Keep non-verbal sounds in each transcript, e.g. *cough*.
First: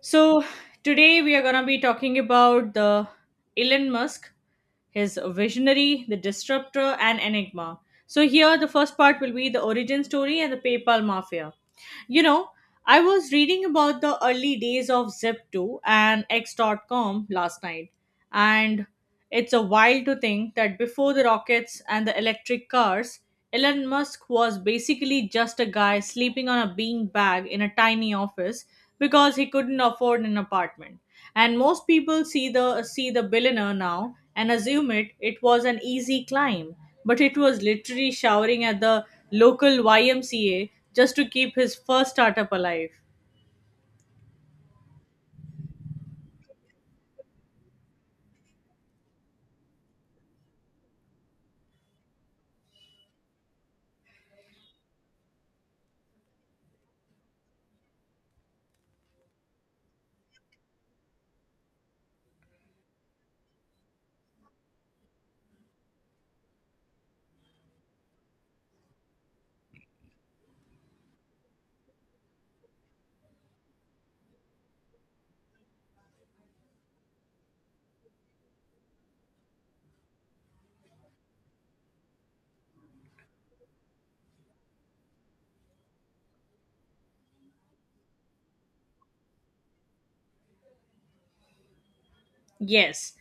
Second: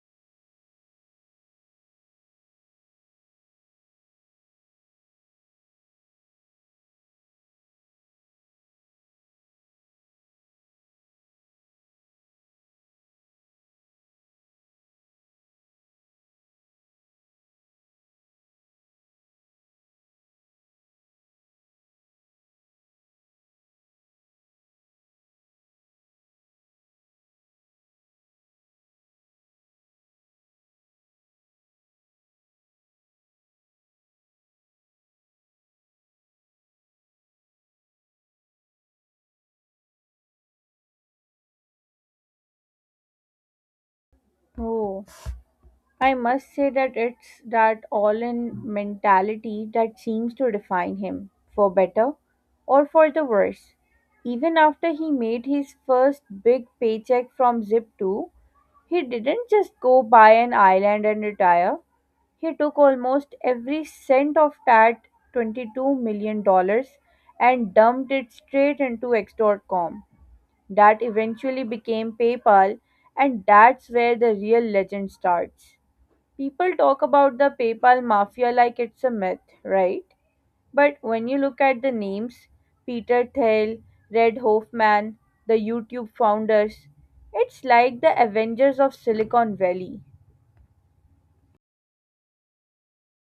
So today we are going to be talking about the Elon Musk, his visionary, the disruptor, and enigma. So here the first part will be the origin story and the PayPal mafia. You know, I was reading about the early days of Zip2 and X.com last night, and it's a while to think that before the rockets and the electric cars, Elon Musk was basically just a guy sleeping on a bean bag in a tiny office because he couldn't afford an apartment. And most people see the billionaire now and assume it was an easy climb, but it was literally showering at the local YMCA just to keep his first startup alive. Oh, I must say that it's that all in mentality that seems to define him, for better or for the worse. Even after he made his first big paycheck from Zip2, he didn't just go buy an island and retire. He took almost every cent of that $22 million dollars and dumped it straight into X. dot com. That eventually became PayPal, and that's where the real legend starts. People talk about the PayPal mafia like it's a myth, right? But when you look at the names, Peter Thiel, Red Hoffman, the YouTube founders, it's like the Avengers of Silicon Valley. Yes,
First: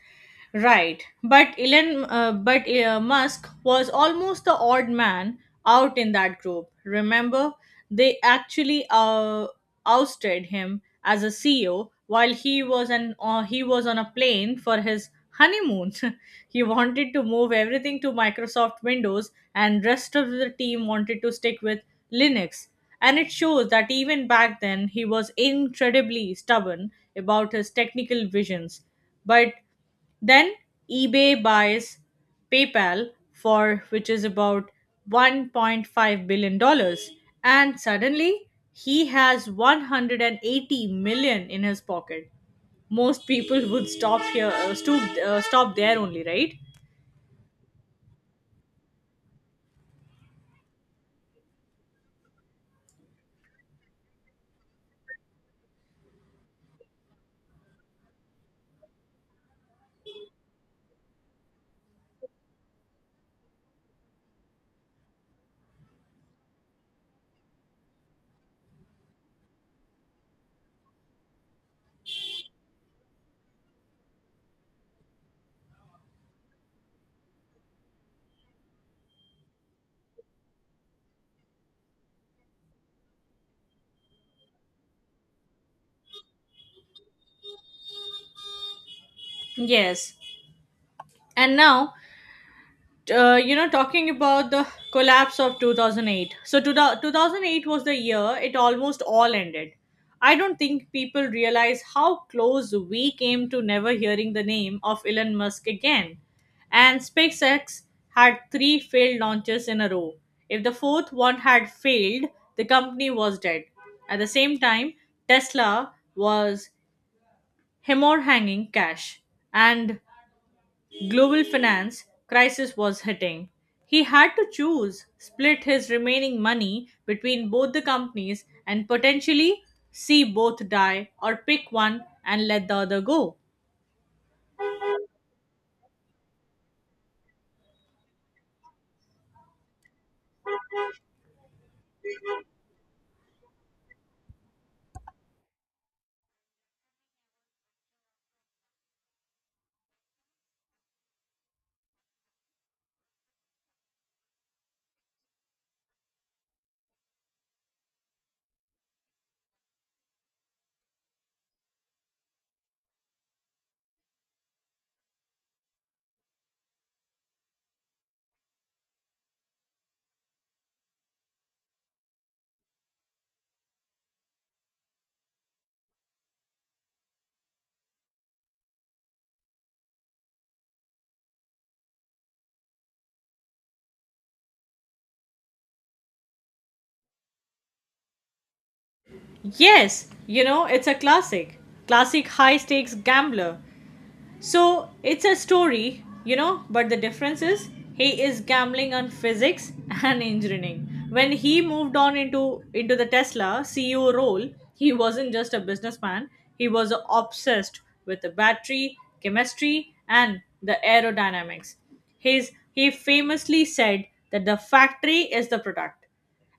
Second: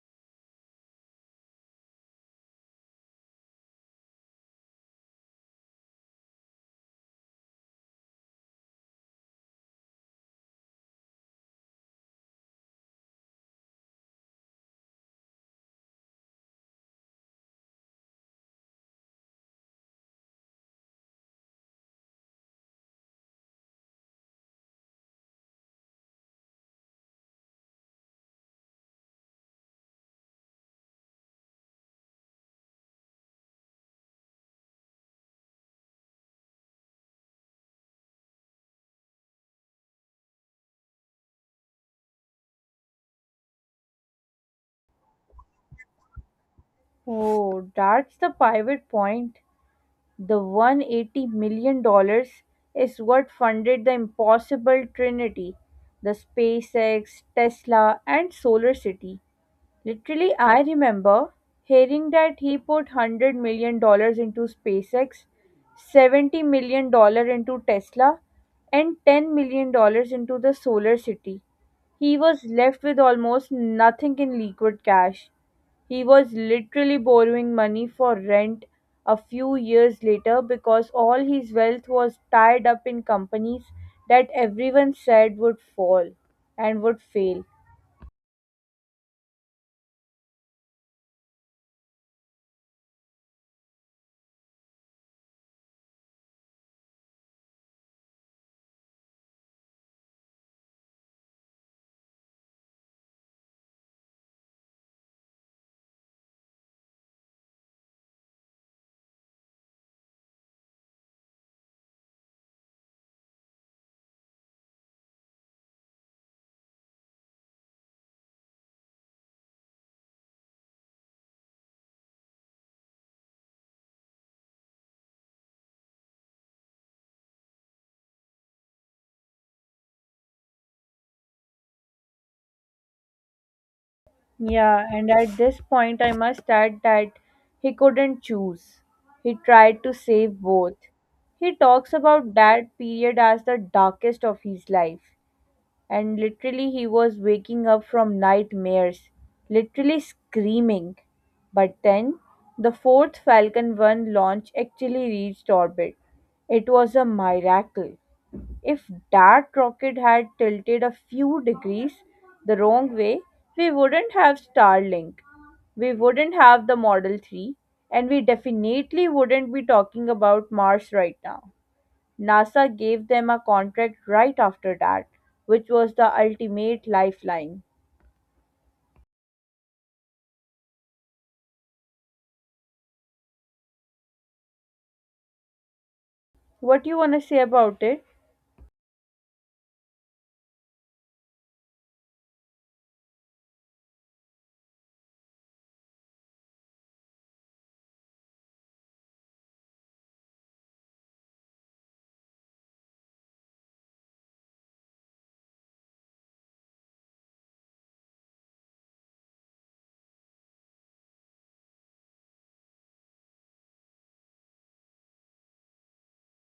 right. But Musk was almost the odd man out in that group. Remember, they actually ousted him as a CEO while he was on a plane for his honeymoon. *laughs* He wanted to move everything to Microsoft Windows, and rest of the team wanted to stick with Linux. And it shows that even back then he was incredibly stubborn about his technical visions, but then eBay buys PayPal for, which is about $1.5 billion, and suddenly he has 180 million in his pocket. Most people would stop there only, right? Oh, that's the pivot point. The $180 million dollars is what funded the impossible trinity, the SpaceX, Tesla, and Solar City. Literally, I remember hearing that he put $100 million dollars into SpaceX, $70 million dollars into Tesla, and $10 million dollars into the solar city. He was left with almost nothing in liquid cash. He was literally borrowing money for rent a few years later because all his wealth was tied up in companies that everyone said would fall and would fail. Yes. And now talking about the collapse of 2008. So, 2008 was the year it almost all ended. I don't think people realize how close we came to never hearing the name of Elon Musk again. And SpaceX had three failed launches in a row. If the fourth one had failed, the company was dead. At the same time, Tesla was hemorrhaging cash. And global finance crisis was hitting. He had to choose, split his remaining money between both the companies and potentially see both die or pick one and let the other go. Yeah, and at this point, I must add that he couldn't choose. He tried to save both. He talks about that period as the darkest of his life, and literally, he was waking up from nightmares, literally screaming. But then, the fourth Falcon 1 launch actually reached orbit. It was a miracle. If that rocket had tilted a few degrees the wrong way, we wouldn't have Starlink, we wouldn't have the Model 3, and we definitely wouldn't be talking about Mars right now. NASA gave them a contract right after that, which was the ultimate lifeline. What do you want to say about it? Yes, it's a classic. Classic high stakes gambler. So it's a story, but the difference is he is gambling on physics *laughs* and engineering. When he moved on into the Tesla CEO role, he wasn't just a businessman, he was obsessed with the battery, chemistry, and the aerodynamics. His he famously said that the factory is the product,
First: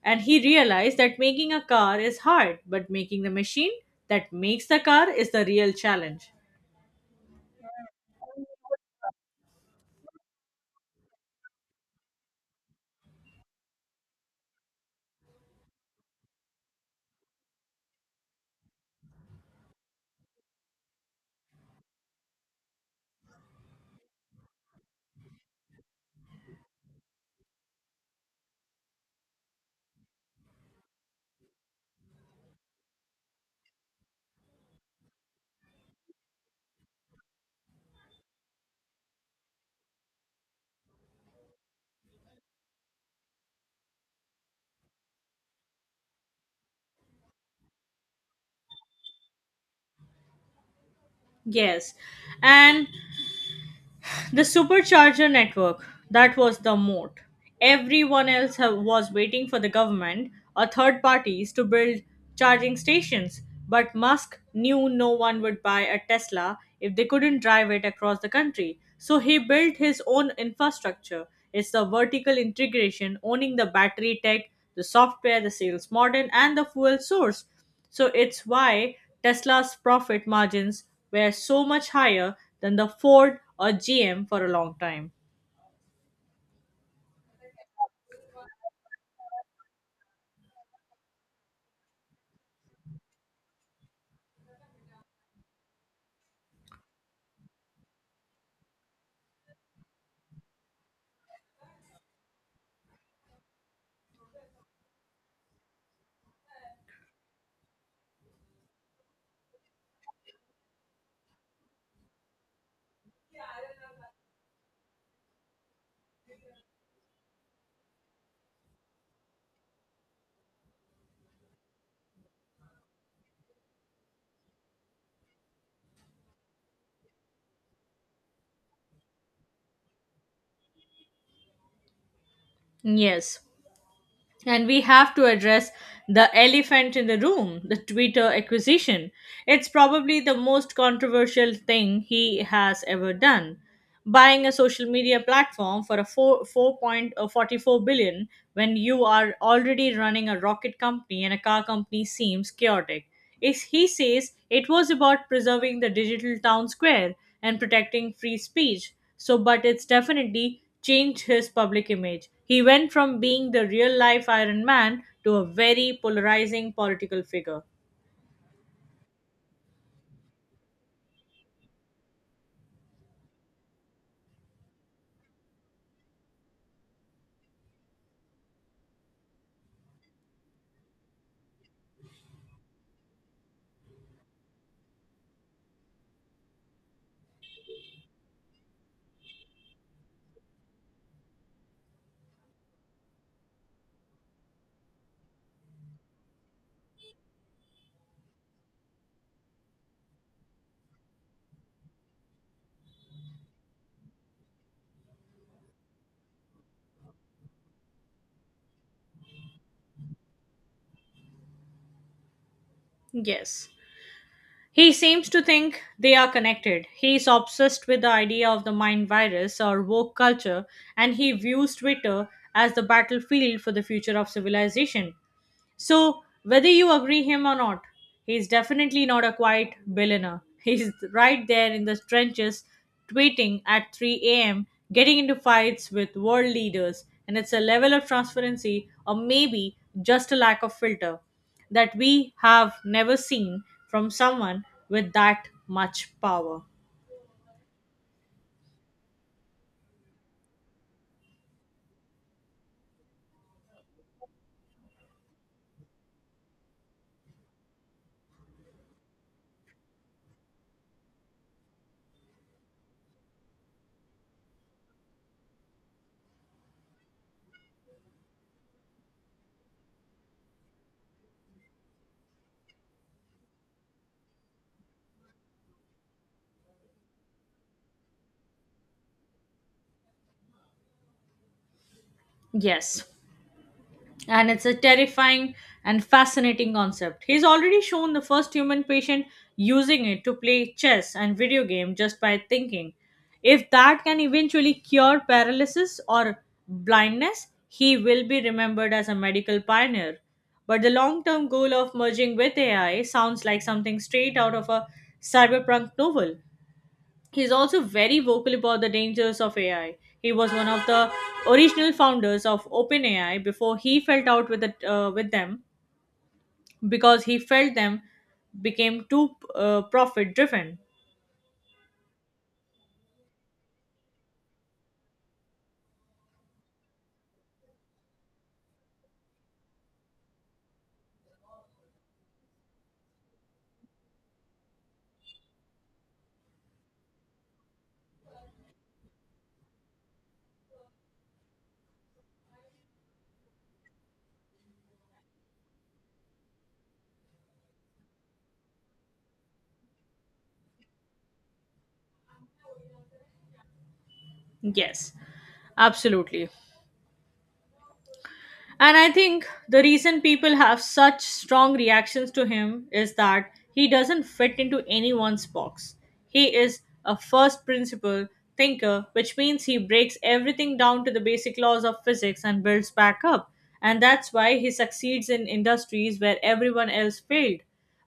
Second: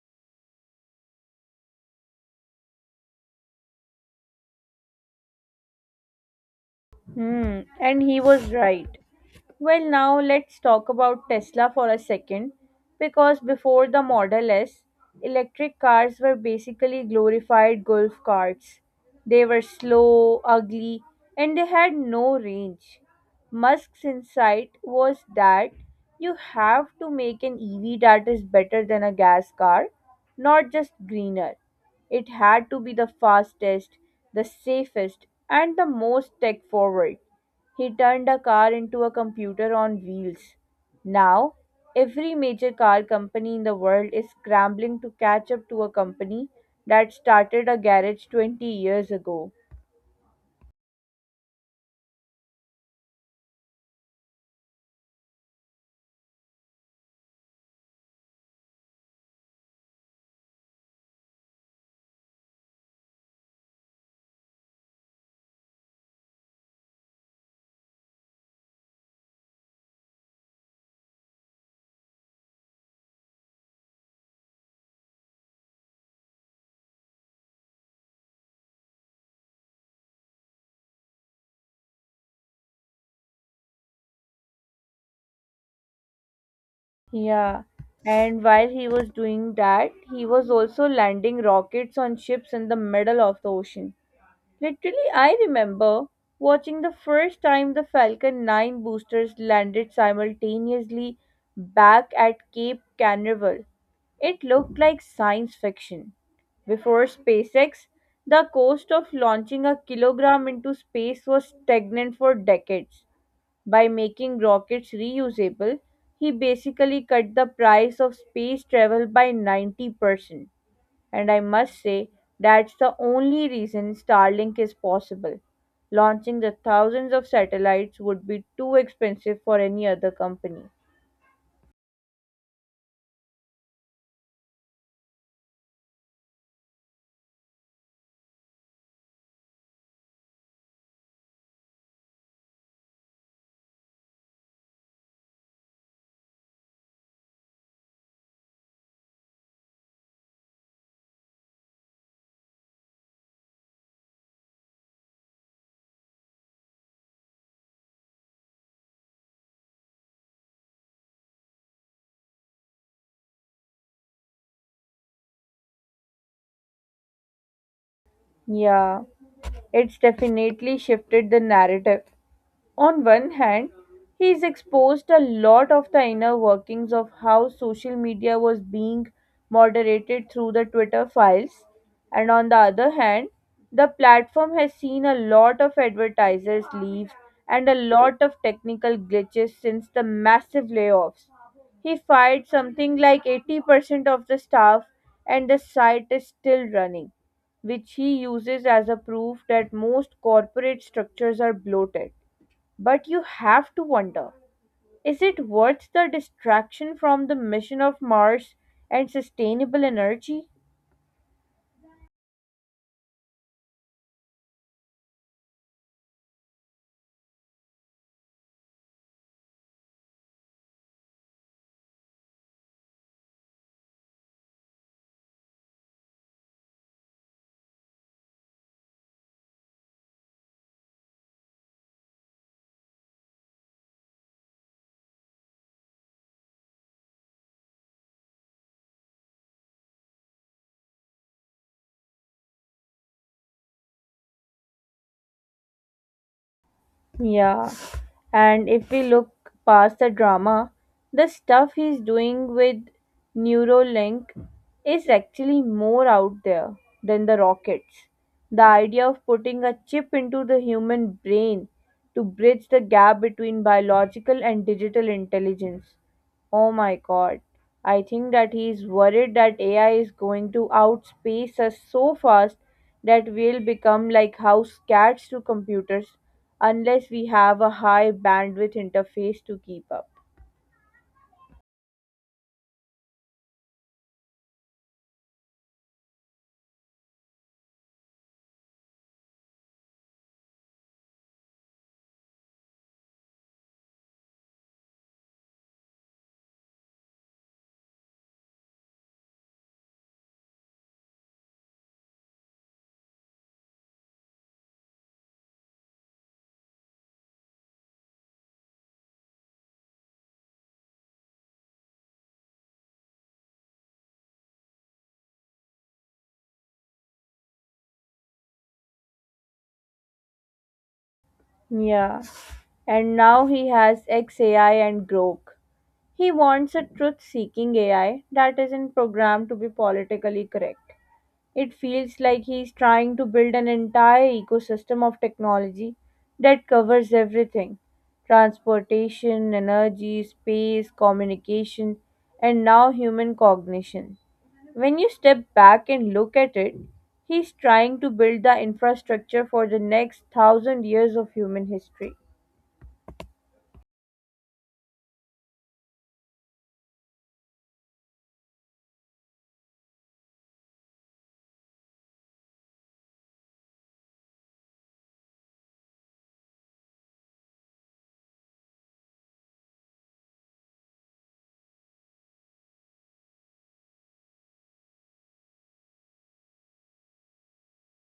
and he realized that making a car is hard, but making the machine that makes the car is the real challenge. Hmm, and he was right. Well, now let's talk about Tesla for a second because before the Model S, electric cars were basically glorified golf carts. They were slow, ugly, and they had no range. Musk's insight was that you have to make an EV that is better than a gas car, not just greener. It had to be the fastest, the safest, and the most tech forward. He turned a car into a computer on wheels. Now, every major car company in the world is scrambling to catch up to a company that started a garage 20 years ago. Yes, and the supercharger network, that was the moat. Everyone else was waiting for the government or third parties to build charging stations, but Musk knew no one would buy a Tesla if they couldn't drive it across the country. So he built his own infrastructure. It's the vertical integration, owning the battery tech, the software, the sales model, and the fuel source. So it's why Tesla's profit margins were so much higher than the Ford or GM for a long time. Yeah, and while he was doing that, he was also landing rockets on ships in the middle of the ocean. Literally, I remember watching the first time the Falcon 9 boosters landed simultaneously back at Cape Canaveral. It looked like science fiction. Before SpaceX, the cost of launching a kilogram into space was stagnant for decades. By making rockets reusable, he basically cut the price of space travel by 90%. And I must say, that's the only reason Starlink is possible. Launching the thousands of satellites would be too expensive for any other company. Yes, and we have to address the elephant in the room, the Twitter acquisition. It's probably the most controversial thing he has ever done. Buying a social media platform for a 4.44 billion when you are already running a rocket company and a car company seems chaotic. Is he says it was about preserving the digital town square and protecting free speech. But it's definitely changed his public image. He went from being the real life Iron Man to a very polarizing political figure. Yeah, it's definitely shifted the narrative. On one hand, he is exposed a lot of the inner workings of how social media was being moderated through the Twitter files, and on the other hand, the platform has seen a lot of advertisers leave and a lot of technical glitches since the massive layoffs. He fired something like 80% of the staff, and the site is still running, which he uses as a proof that most corporate structures are bloated. But you have to wonder, is it worth the distraction from the mission of Mars and sustainable energy? Yes. He seems to think they are connected. He is obsessed with the idea of the mind virus or woke culture, and he views Twitter as the battlefield for the future of civilization. So, whether you agree him or not, he's definitely not a quiet billionaire. He's right there in the trenches, tweeting at 3 a.m., getting into fights with world leaders, and it's a level of transparency, or maybe just a lack of filter, that we have never seen from someone with that much power. Yeah. And if we look past the drama, the stuff he's doing with Neuralink is actually more out there than the rockets. The idea of putting a chip into the human brain to bridge the gap between biological and digital intelligence. Oh my god. I think that he is worried that AI is going to outspace us so fast that we'll become like house cats to computers unless we have a high bandwidth interface to keep up. Yes, and it's a terrifying and fascinating concept. He's already shown the first human patient using it to play chess and video game just by thinking. If that can eventually cure paralysis or blindness, he will be remembered as a medical pioneer. But the long-term goal of merging with AI sounds like something straight out of a cyberpunk novel. He's also very vocal about the dangers of AI. He was one of the original founders of OpenAI before he fell out with them because he felt them became too profit driven. Yeah. And now he has XAI and Grok. He wants a truth seeking AI that isn't programmed to be politically correct. It feels like he's trying to build an entire ecosystem of technology that covers everything: transportation, energy, space, communication, and now human cognition. When you step back and look at it, he's trying to build the infrastructure for the next thousand years of human history. Yes, absolutely. And I think the reason people have such strong reactions to him is that he doesn't fit into anyone's box. He is a first principle thinker, which means he breaks everything down to the basic laws of physics and builds back up. And that's why he succeeds in industries where everyone else failed.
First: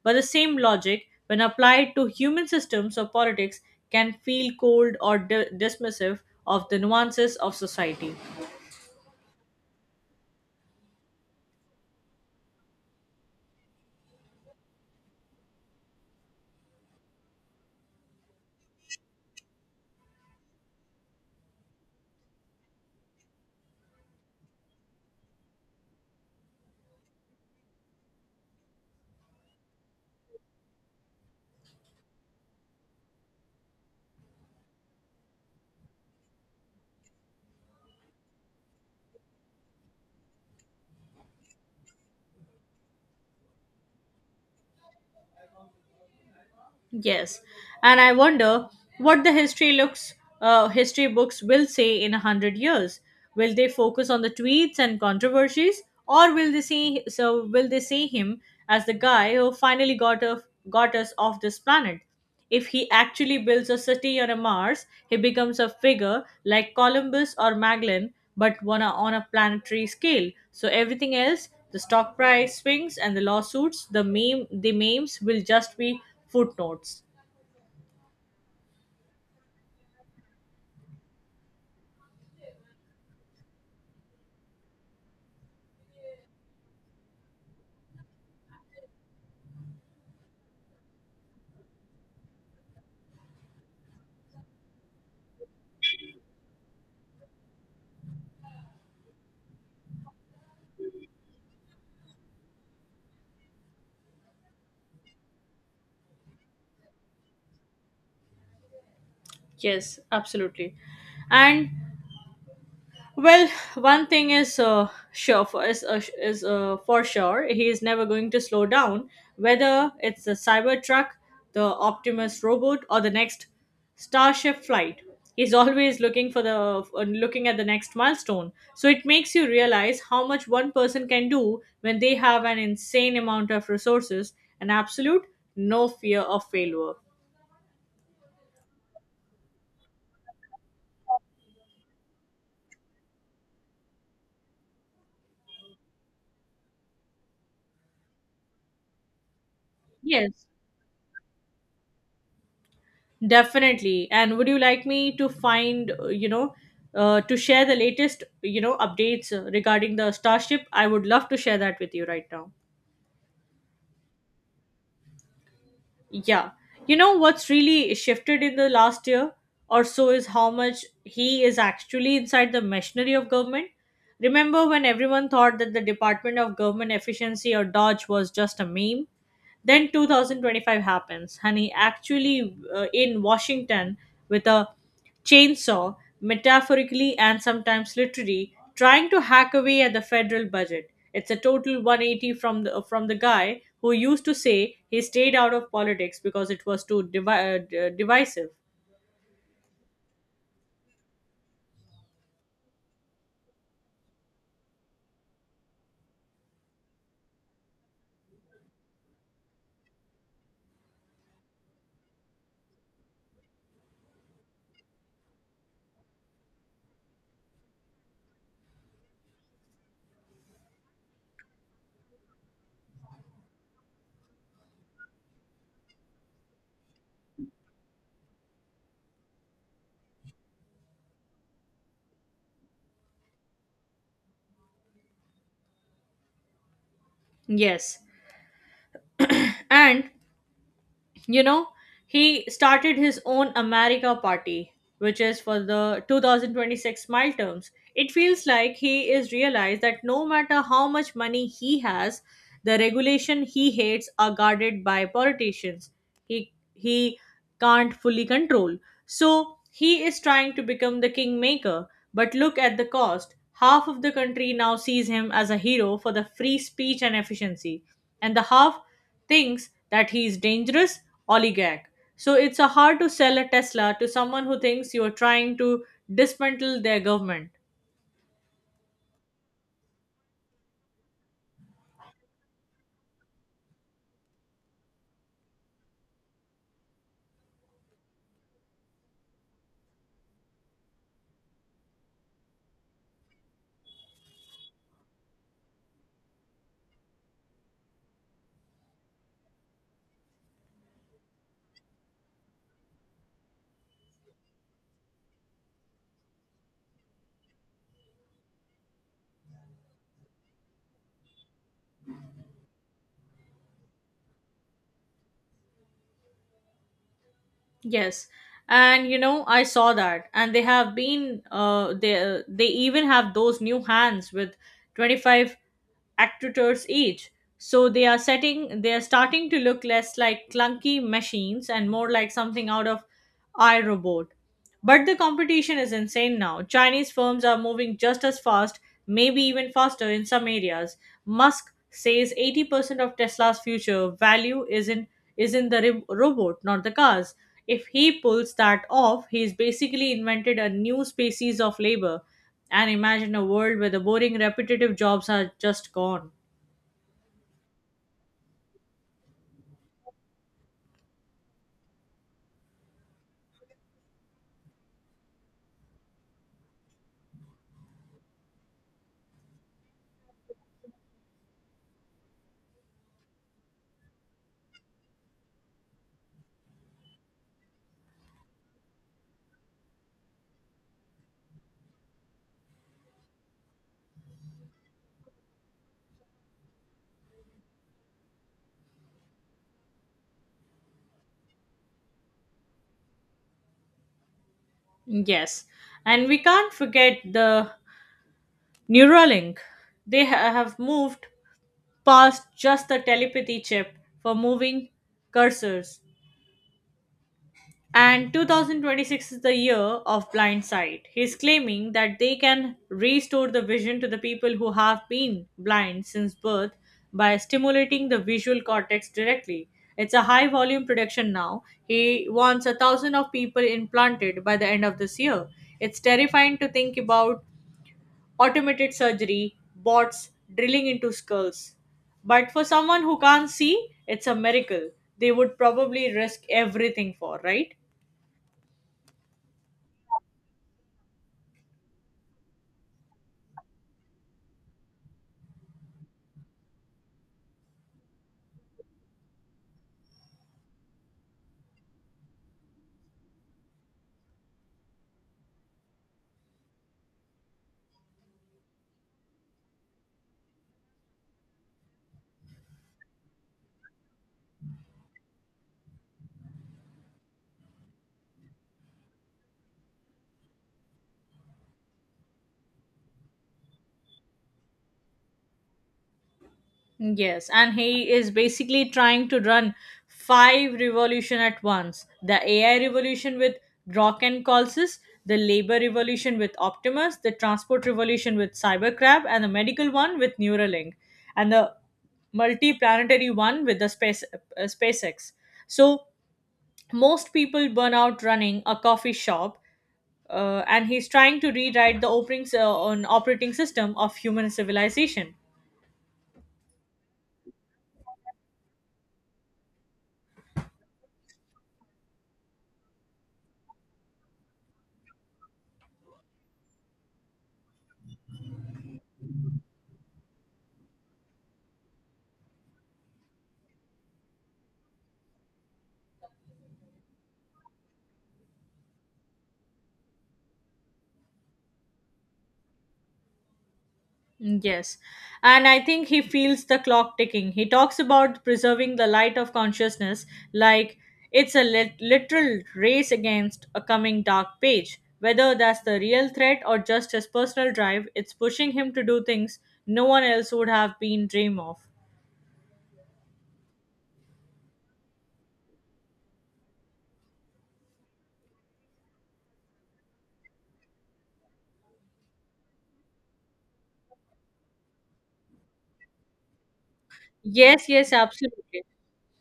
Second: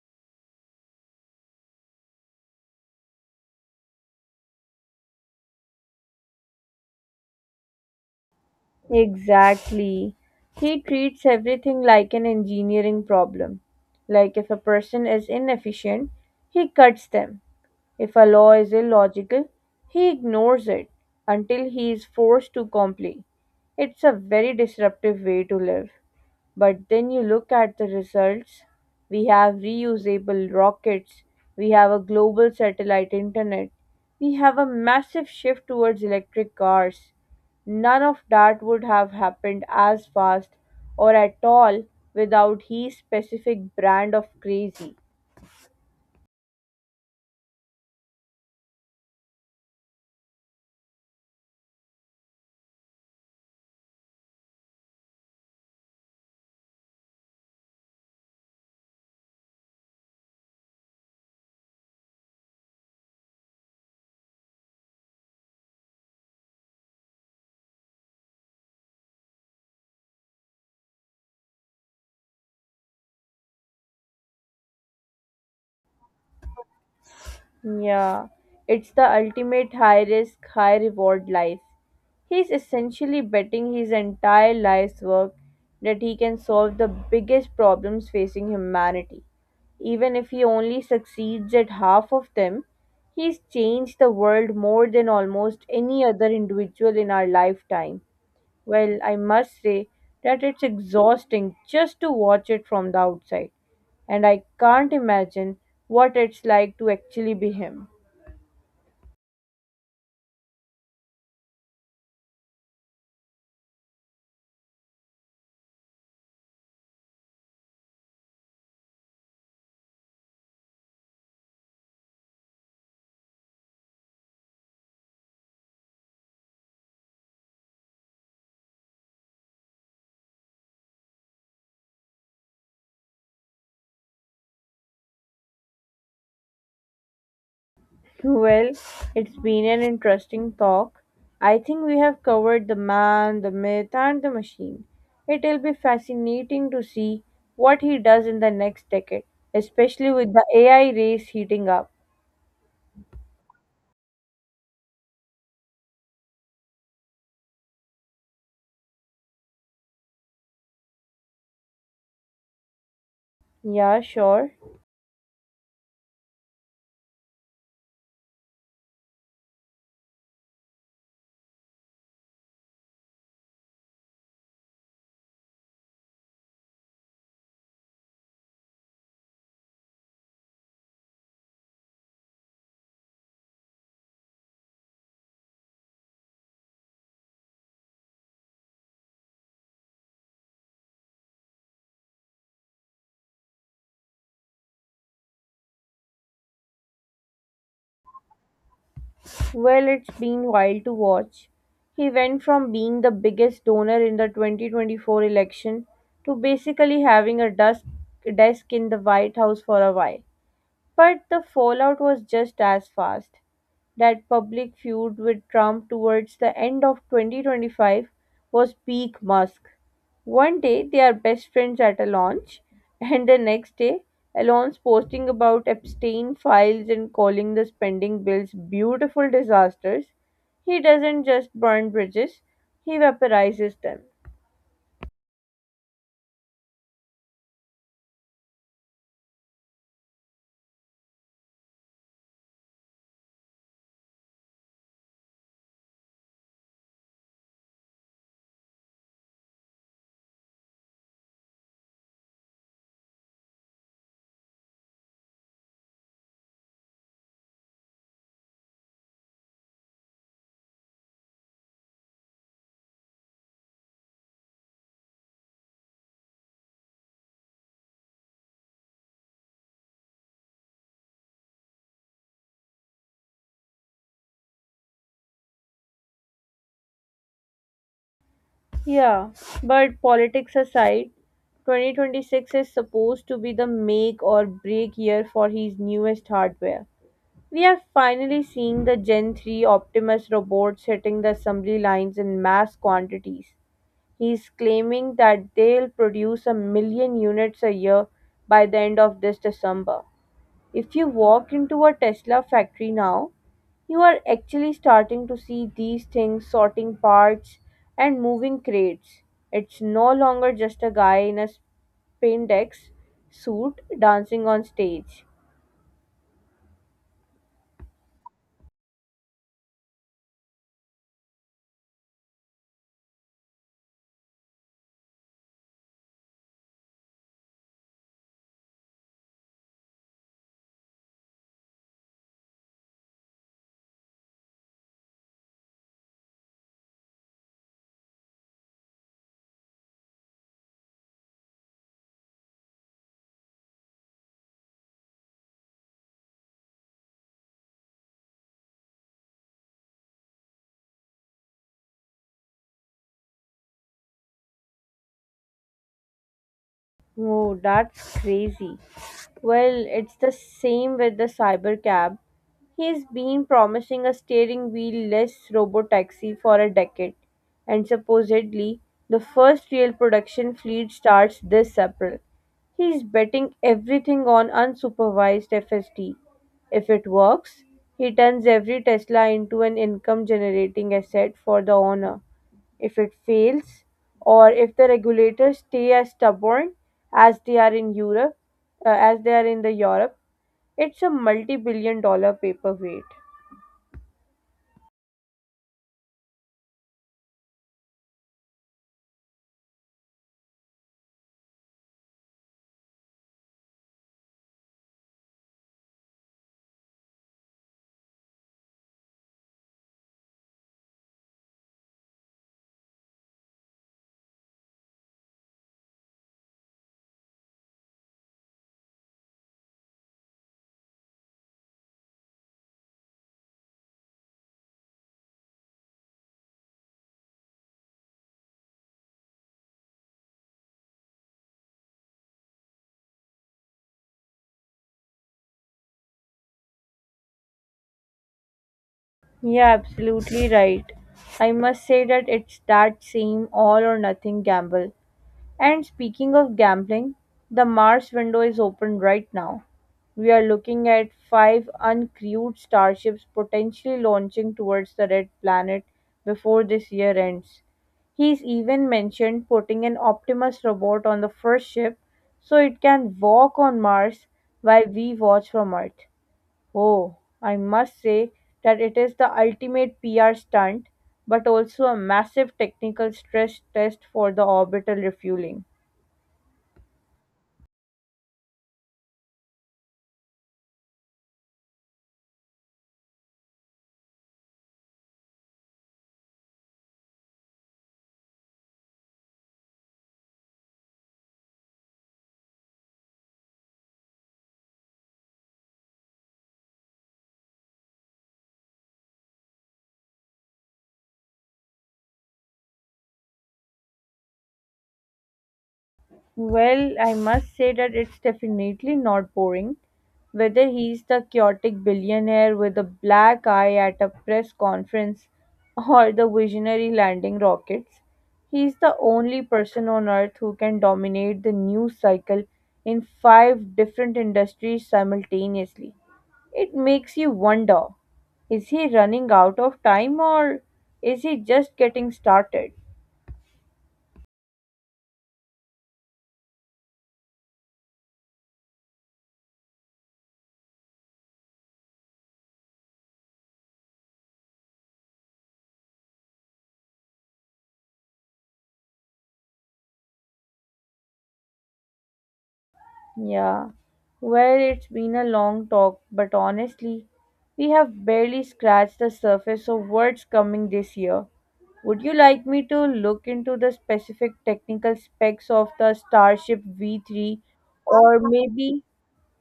But the same logic, when applied to human systems or politics, can feel cold or dismissive of the nuances of society. Exactly. He treats everything like an engineering problem. Like, if a person is inefficient, he cuts them. If a law is illogical, he ignores it until he is forced to comply. It's a very disruptive way to live. But then you look at the results. We have reusable rockets, we have a global satellite internet, we have a massive shift towards electric cars. None of that would have happened as fast, or at all, without his specific brand of crazy. Yes, and I wonder what the history books will say in a hundred years. Will they focus on the tweets and controversies, or will they see him as the guy who finally got us off this planet? If he actually builds a city on a Mars, he becomes a figure like Columbus or Magellan, but on a planetary scale. So everything else, the stock price swings and the lawsuits, the memes will just be footnotes. Yeah, it's the ultimate high risk, high reward life. He's essentially betting his entire life's work that he can solve the biggest problems facing humanity. Even if he only succeeds at half of them, he's changed the world more than almost any other individual in our lifetime. Well, I must say that it's exhausting just to watch it from the outside, and I can't imagine what it's like to actually be him. Yes, absolutely. And Well, one thing is sure for is for sure he is never going to slow down. Whether it's the Cybertruck, the Optimus robot, or the next Starship flight, he's *laughs* always looking at the next milestone. So it makes you realize how much one person can do when they have an insane amount of resources and absolute no fear of failure. *laughs* Well, it's been an interesting talk. I think we have covered the man, the myth, and the machine. It'll be fascinating to see what he does in the next decade, especially with the Yes, AI race heating up. definitely. And would you like me to share the latest updates regarding the Starship? I would love to share that with you right now. Yeah, sure. Yeah. You know what's really shifted in the last year or so is how much he is actually inside the machinery of government. Remember when everyone thought that the Department of Government Efficiency or Dodge was just a meme? Then 2025 happens, and he actually in Washington with a chainsaw, metaphorically and sometimes literally, trying to hack away at the federal budget. It's a total 180 from the guy who used to say he stayed out of politics because it was too divisive. Well, it's been wild to watch. He went from being the biggest donor in the 2024 election to basically having a desk in the White House for a while. But the fallout was just as fast. That public feud with Trump towards the end of 2025 was peak Musk. One day they are best friends at a launch, and the next day Elon's posting about Epstein files and calling the spending bills beautiful disasters. He doesn't just burn bridges, he vaporizes them. Yes, and you know he started his own America Party, which is for the 2026 mile terms. It feels like he is realized that no matter how much money he has, the regulation he hates are guarded by politicians he he he can't fully control. So he is trying to become the kingmaker, but look at the cost. Half of the country now sees him as a hero for the free speech and efficiency, and the half thinks that he is dangerous oligarch. So it's a hard to sell a Tesla to someone who thinks you are trying to dismantle their government. Yeah, but politics aside, 2026 is supposed to be the make or break year for his newest hardware. We are finally seeing the Gen 3 Optimus robots hitting the assembly lines in mass quantities. He's claiming that they'll produce a million units a year by the end of this December. If you walk into a Tesla factory now, you are actually starting to see these things sorting parts and moving crates. It's no longer just a guy in a spandex suit dancing on stage. Yes, and you know I saw that, and they even have those new hands with 25 actuators each. So they are starting to look less like clunky machines and more like something out of iRobot. But the competition is insane now. Chinese firms are moving just as fast, maybe even faster in some areas. Musk says 80% of Tesla's future value is in the robot, not the cars. If he pulls that off, he's basically invented a new species of labor. And imagine a world where the boring, repetitive jobs are just gone. Oh, that's crazy. Well, it's the same with the cyber cab. He's been promising a steering wheel-less robotaxi for a decade, and supposedly the first real production fleet starts this April. He's betting everything on unsupervised FSD. If it works, he turns every Tesla into an income-generating asset for the owner. If it fails, or if the regulators stay as stubborn as they are in Europe, as they are in the Europe, it's a multi billion dollar paperweight. Yes. And we can't forget the Neuralink. They have moved past just the telepathy chip for moving cursors. And 2026 is the year of blind sight. He's claiming that they can restore the vision to the people who have been blind since birth by stimulating the visual cortex directly. It's a high volume production now. He wants a thousand of people implanted by the end of this year. It's terrifying to think about automated surgery, bots drilling into skulls. But for someone who can't see, it's a miracle. They would probably risk everything for, right? Yeah, absolutely right. I must say that it's that same all or nothing gamble. And speaking of gambling, the Mars window is open right now. We are looking at five uncrewed starships potentially launching towards the red planet before this year ends. He's even mentioned putting an Optimus robot on the first ship so it can walk on Mars while we watch from Earth. Oh, I must say that it is the ultimate PR stunt, but also a massive technical stress test for the orbital refueling. Yes, and he is basically trying to run five revolution at once. The AI revolution with Grokken calls us, the labor revolution with Optimus, the transport revolution with Cybercrab, and the medical one with Neuralink, and the multi-planetary one with the SpaceX. So most people burn out running a coffee shop, and he's trying to rewrite the opening on operating system of human civilization. Well, I must say that it's definitely not boring. Whether he's the chaotic billionaire with a black eye at a press conference *laughs* or the visionary landing rockets, he's the only person on earth who can dominate the news cycle in five different industries simultaneously. It makes you wonder, is he running out of time, or is he just getting started? Mm, yes. And I think he feels the clock ticking. He talks about preserving the light of consciousness, like it's a literal race against a coming dark page. Whether that's the real threat or just his personal drive, it's pushing him to do things no one else would have been dream of. Yeah. Well, it's been a long talk, but honestly, we have barely scratched the surface of what's coming this year. Would you like me to look into the specific technical specs of the Starship V3, Yes, yes, or maybe absolutely.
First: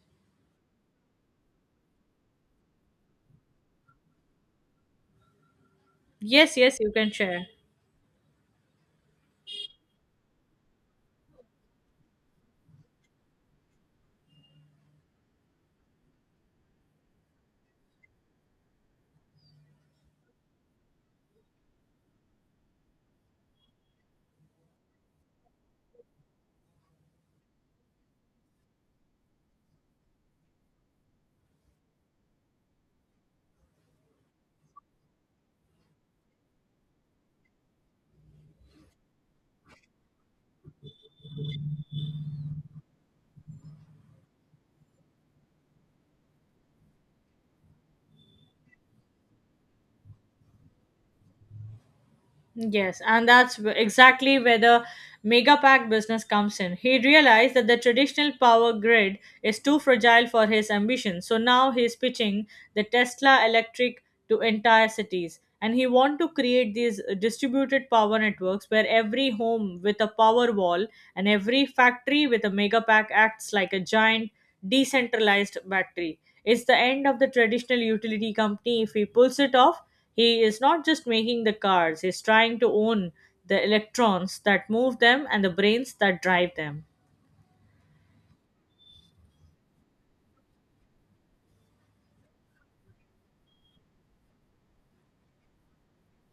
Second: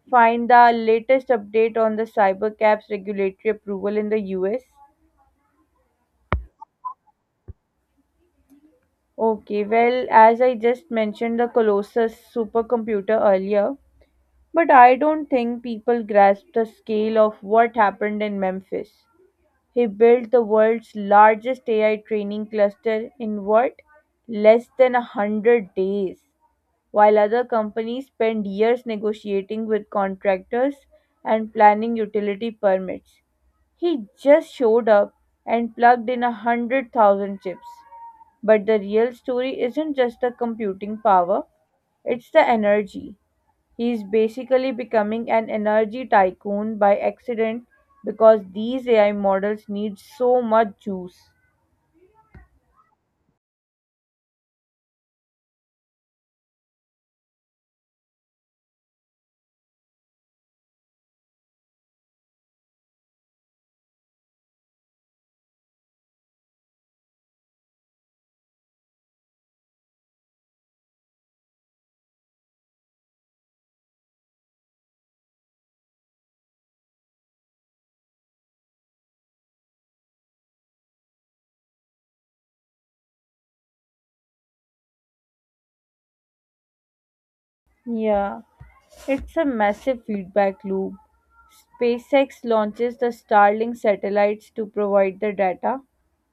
find the latest update on the Cybercap's regulatory approval in the US? Yes, yes, you can share. Okay, well, as I just mentioned the Colossus supercomputer earlier, but I don't think people grasp the scale of what happened in Memphis. He built the world's largest AI training cluster in what? Less than 100 days. While other companies spend years negotiating with contractors and planning utility permits, he just showed up and plugged in 100,000 chips. But the real story isn't just the computing power, it's the energy. He's basically becoming an energy tycoon by accident because these AI models need so much juice. Yes, and exactly where the mega pack business comes in. He realized that the traditional power grid is too fragile for his ambition. So now he's pitching the Tesla electric to entire cities. And he want to create these distributed power networks where every home with a power wall and every factory with a mega pack acts like a giant decentralized battery. It's the end of the traditional utility company. If he pulls it off, he is not just making the cars, he's trying to own the electrons that move them and the brains that drive them. Yeah, it's a massive feedback loop. SpaceX launches the Starlink satellites to provide the data.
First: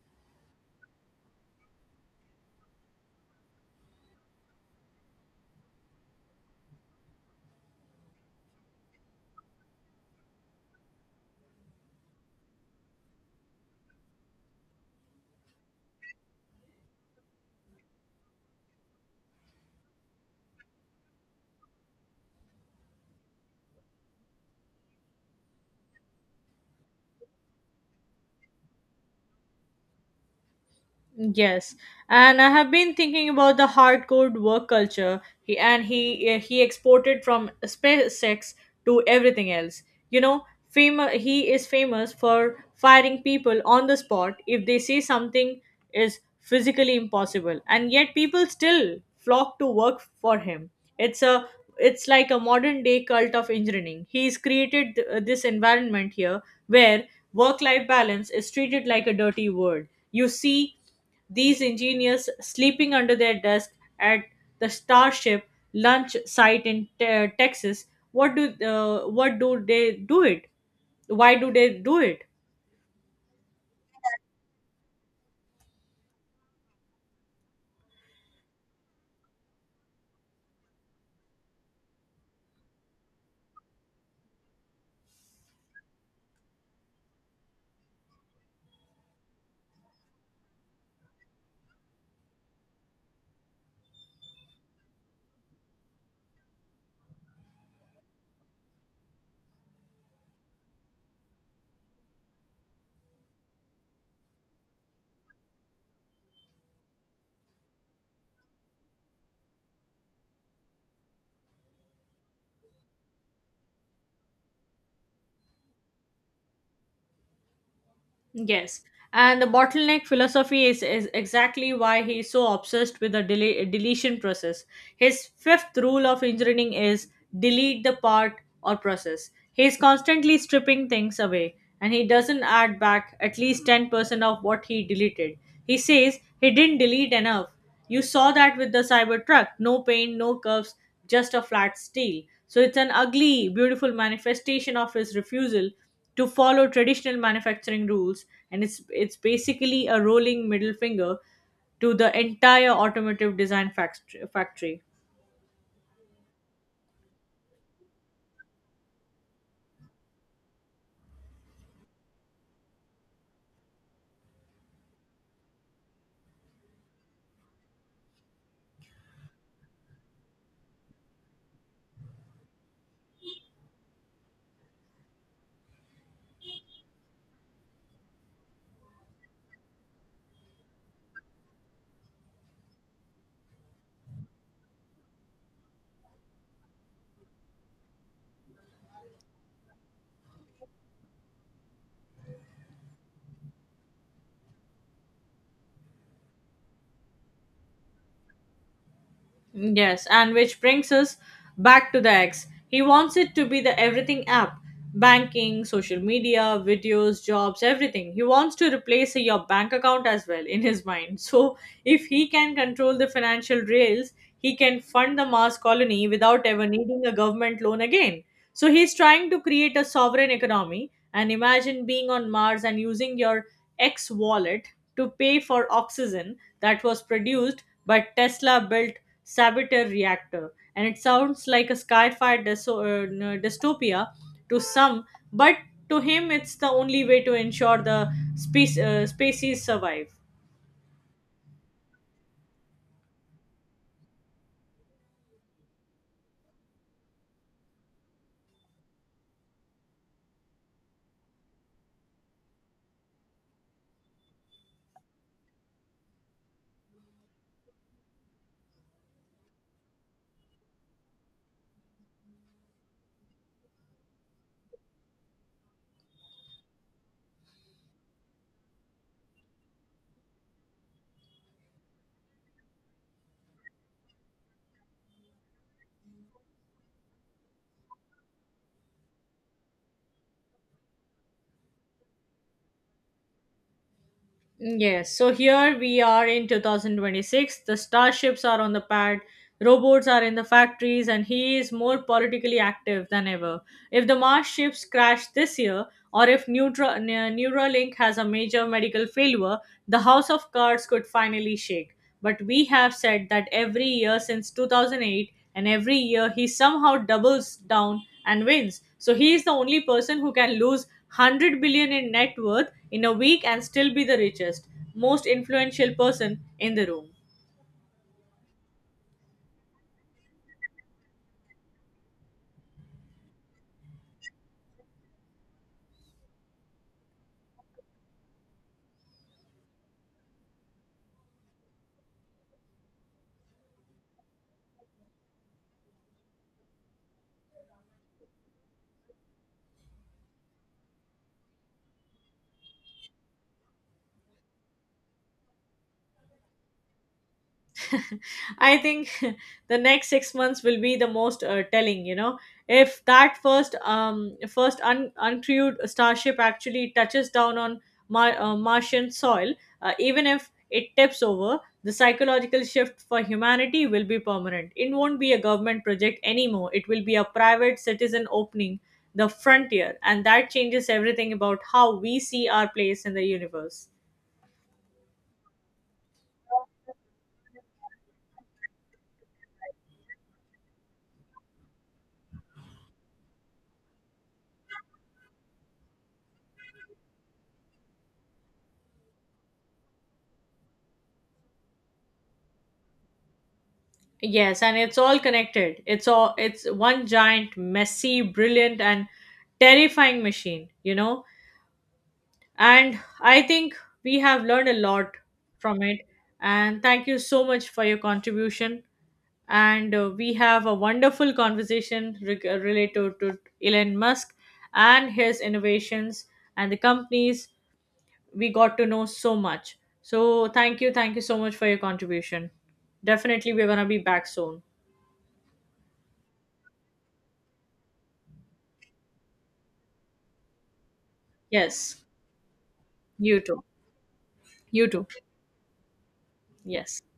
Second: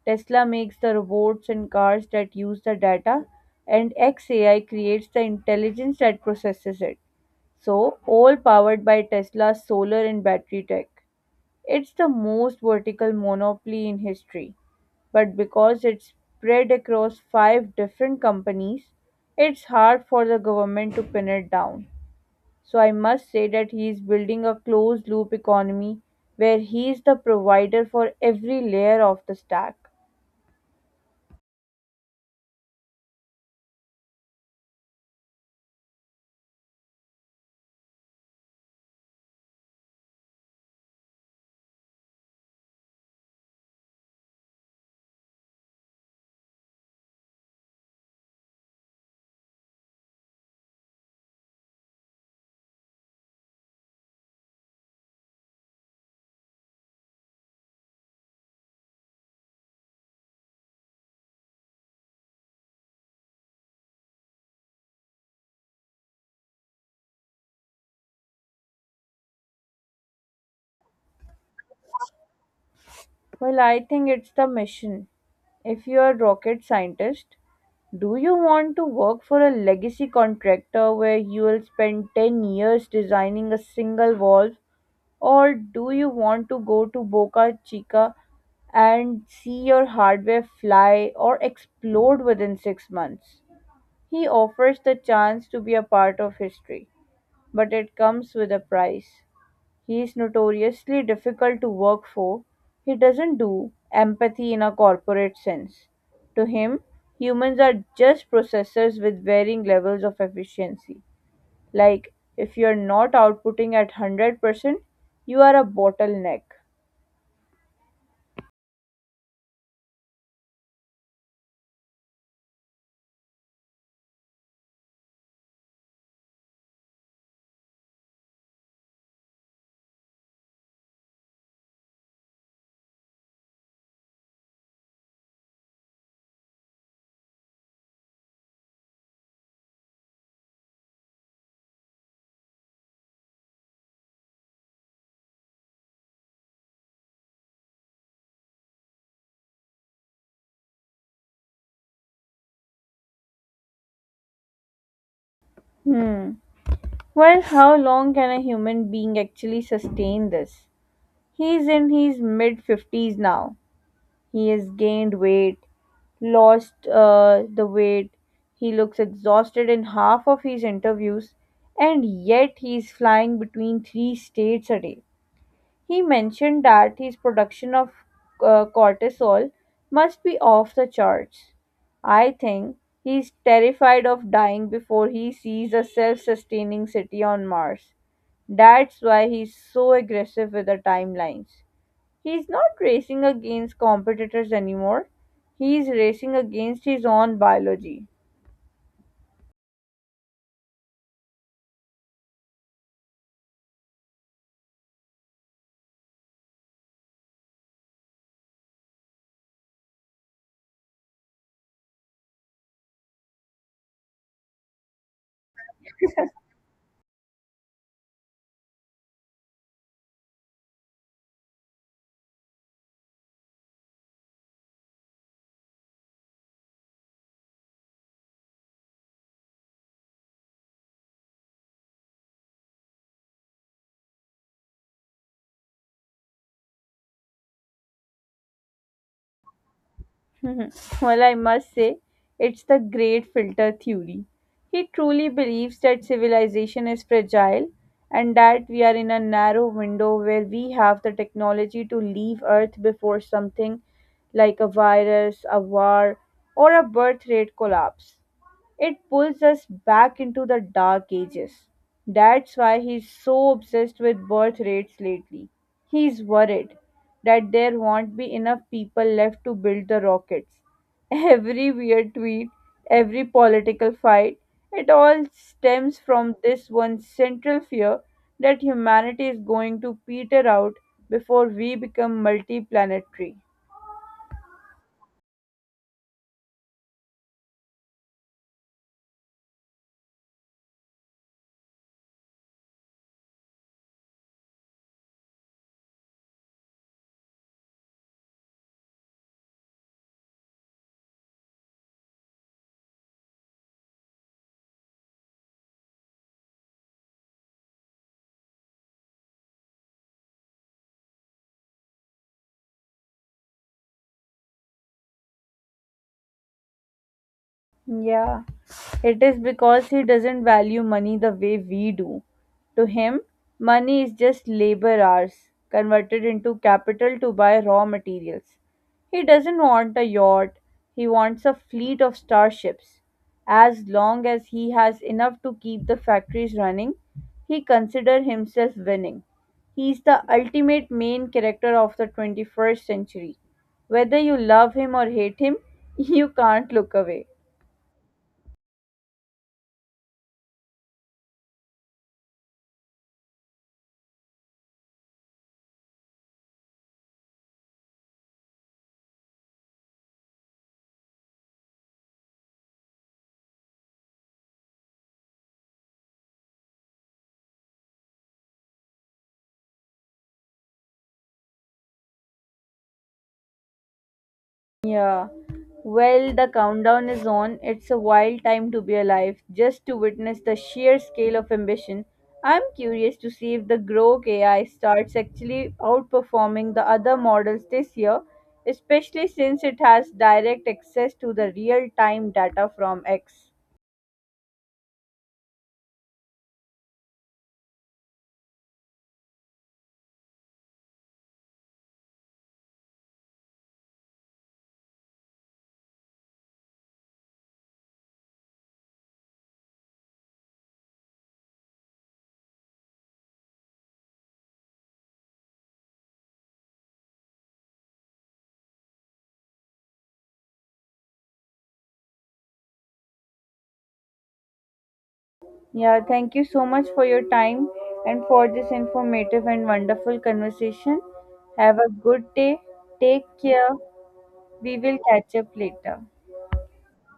Tesla makes the robots and cars that use the data, and XAI creates the intelligence that processes it. So, all powered by Tesla's solar and battery tech. It's the most vertical monopoly in history, but because it's spread across five different companies, it's hard for the government to pin it down. So I must say that he is building a closed loop economy where he is the provider for every layer of the stack. Yes, and I have been thinking about the hardcore work culture he, and he eh, he exported from SpaceX to everything else. You know, he is famous for firing people on the spot if they say something is physically impossible, and yet people still flock to work for him. It's a it's like a modern day cult of engineering. He's created this environment here where work life balance is treated like a dirty word. You see these engineers sleeping under their desk at the Starship launch site in Texas. What do they do it? Why do they do it? Well, I think it's the mission. If you are a rocket scientist, do you want to work for a legacy contractor where you will spend 10 years designing a single valve? Or do you want to go to Boca Chica and see your hardware fly or explode within 6 months? He offers the chance to be a part of history, but it comes with a price. He is notoriously difficult to work for. He doesn't do empathy in a corporate sense. To him, humans are just processors with varying levels of efficiency. Like, if you're not outputting at 100%, you are a bottleneck. Yes. And the bottleneck philosophy is exactly why he is so obsessed with the deletion process. His fifth rule of engineering is delete the part or process. He is constantly stripping things away, and he doesn't add back at least 10% of what he deleted. He says he didn't delete enough. You saw that with the Cybertruck: no paint, no curves, just a flat steel. So it's an ugly, beautiful manifestation of his refusal to follow traditional manufacturing rules, and it's basically a rolling middle finger to the entire automotive design factory. Hmm. Well, how long can a human being actually sustain this? He's in his mid 50s now. He has gained weight, lost the weight, he looks exhausted in half of his interviews, and yet he's flying between three states a day. He mentioned that his production of cortisol must be off the charts. I think he's terrified of dying before he sees a self sustaining city on Mars. That's why he's so aggressive with the timelines. He's not racing against competitors anymore, he's racing against his own biology. Yes, and which brings us back to the X. He wants it to be the everything app: banking, social media, videos, jobs, everything. He wants to replace your bank account as well in his mind. *laughs* So, if he can control the financial rails, he can fund the Mars colony without ever needing a government loan again. So, he's trying to create a sovereign economy. And imagine being on Mars and using your X wallet to pay for oxygen that was produced but Tesla built saboteur reactor. And it sounds like a sci-fi dystopia to some, but to him it's the only way to ensure the species survive. *laughs* Well, I must say, it's the great filter theory. He truly believes that civilization is fragile and that we are in a narrow window where we have the technology to leave Earth before something like a virus, a war, or a birth rate collapse It pulls us back into the dark ages. That's why he's so obsessed with birth rates lately. He's worried that there won't be enough people left to build the rockets. *laughs* Every weird tweet, every political fight, it all stems from this one central fear that humanity is going to peter out before we become multi planetary. Yes, so here we are in 2026. The starships are on the pad, robots are in the factories, and he is more politically active than ever. If the Mars ships crash this year, or if Neuralink has a major medical failure, the House of Cards could finally shake. But we have said that every year since 2008, and every year he somehow doubles down and wins. So he is the only person who can lose 100 billion in net worth in a week and still be the richest, most influential person in the room. Yeah, it is because he doesn't value money the way we do. To him, money is just labor hours converted into capital to buy raw materials. He doesn't want a yacht, he wants a fleet of starships. As long as he has enough to keep the factories running, he considers himself winning. He's the ultimate main character of the 21st century. Whether you love him or hate him, *laughs* you can't look away. *laughs* I think *laughs* the next 6 months will be the most telling. You know, if that first uncrewed starship actually touches down on Martian soil, even if it tips over, the psychological shift for humanity will be permanent. It won't be a government project anymore. It will be a private citizen opening the frontier, and that changes everything about how we see our place in the universe. Yeah. Well, the countdown is on. It's a wild time to be alive. Just to witness the sheer scale of ambition, I'm curious to see if the Grok AI starts actually outperforming the other models this year, especially since it has direct access to the real time data from X. Yes, and it's all connected. It's one giant, messy, brilliant, and terrifying machine, you know. And I think we have learned a lot from it. And thank you so much for your contribution. And we have a wonderful conversation related to Elon Musk and his innovations and the companies. We got to know so much. So thank you so much for your contribution. Definitely, we're gonna be back soon. Yeah, thank you so much for your time and for this informative and wonderful conversation. Have a Yes. good day. Take You too. care. We You will too. catch up later. Yes.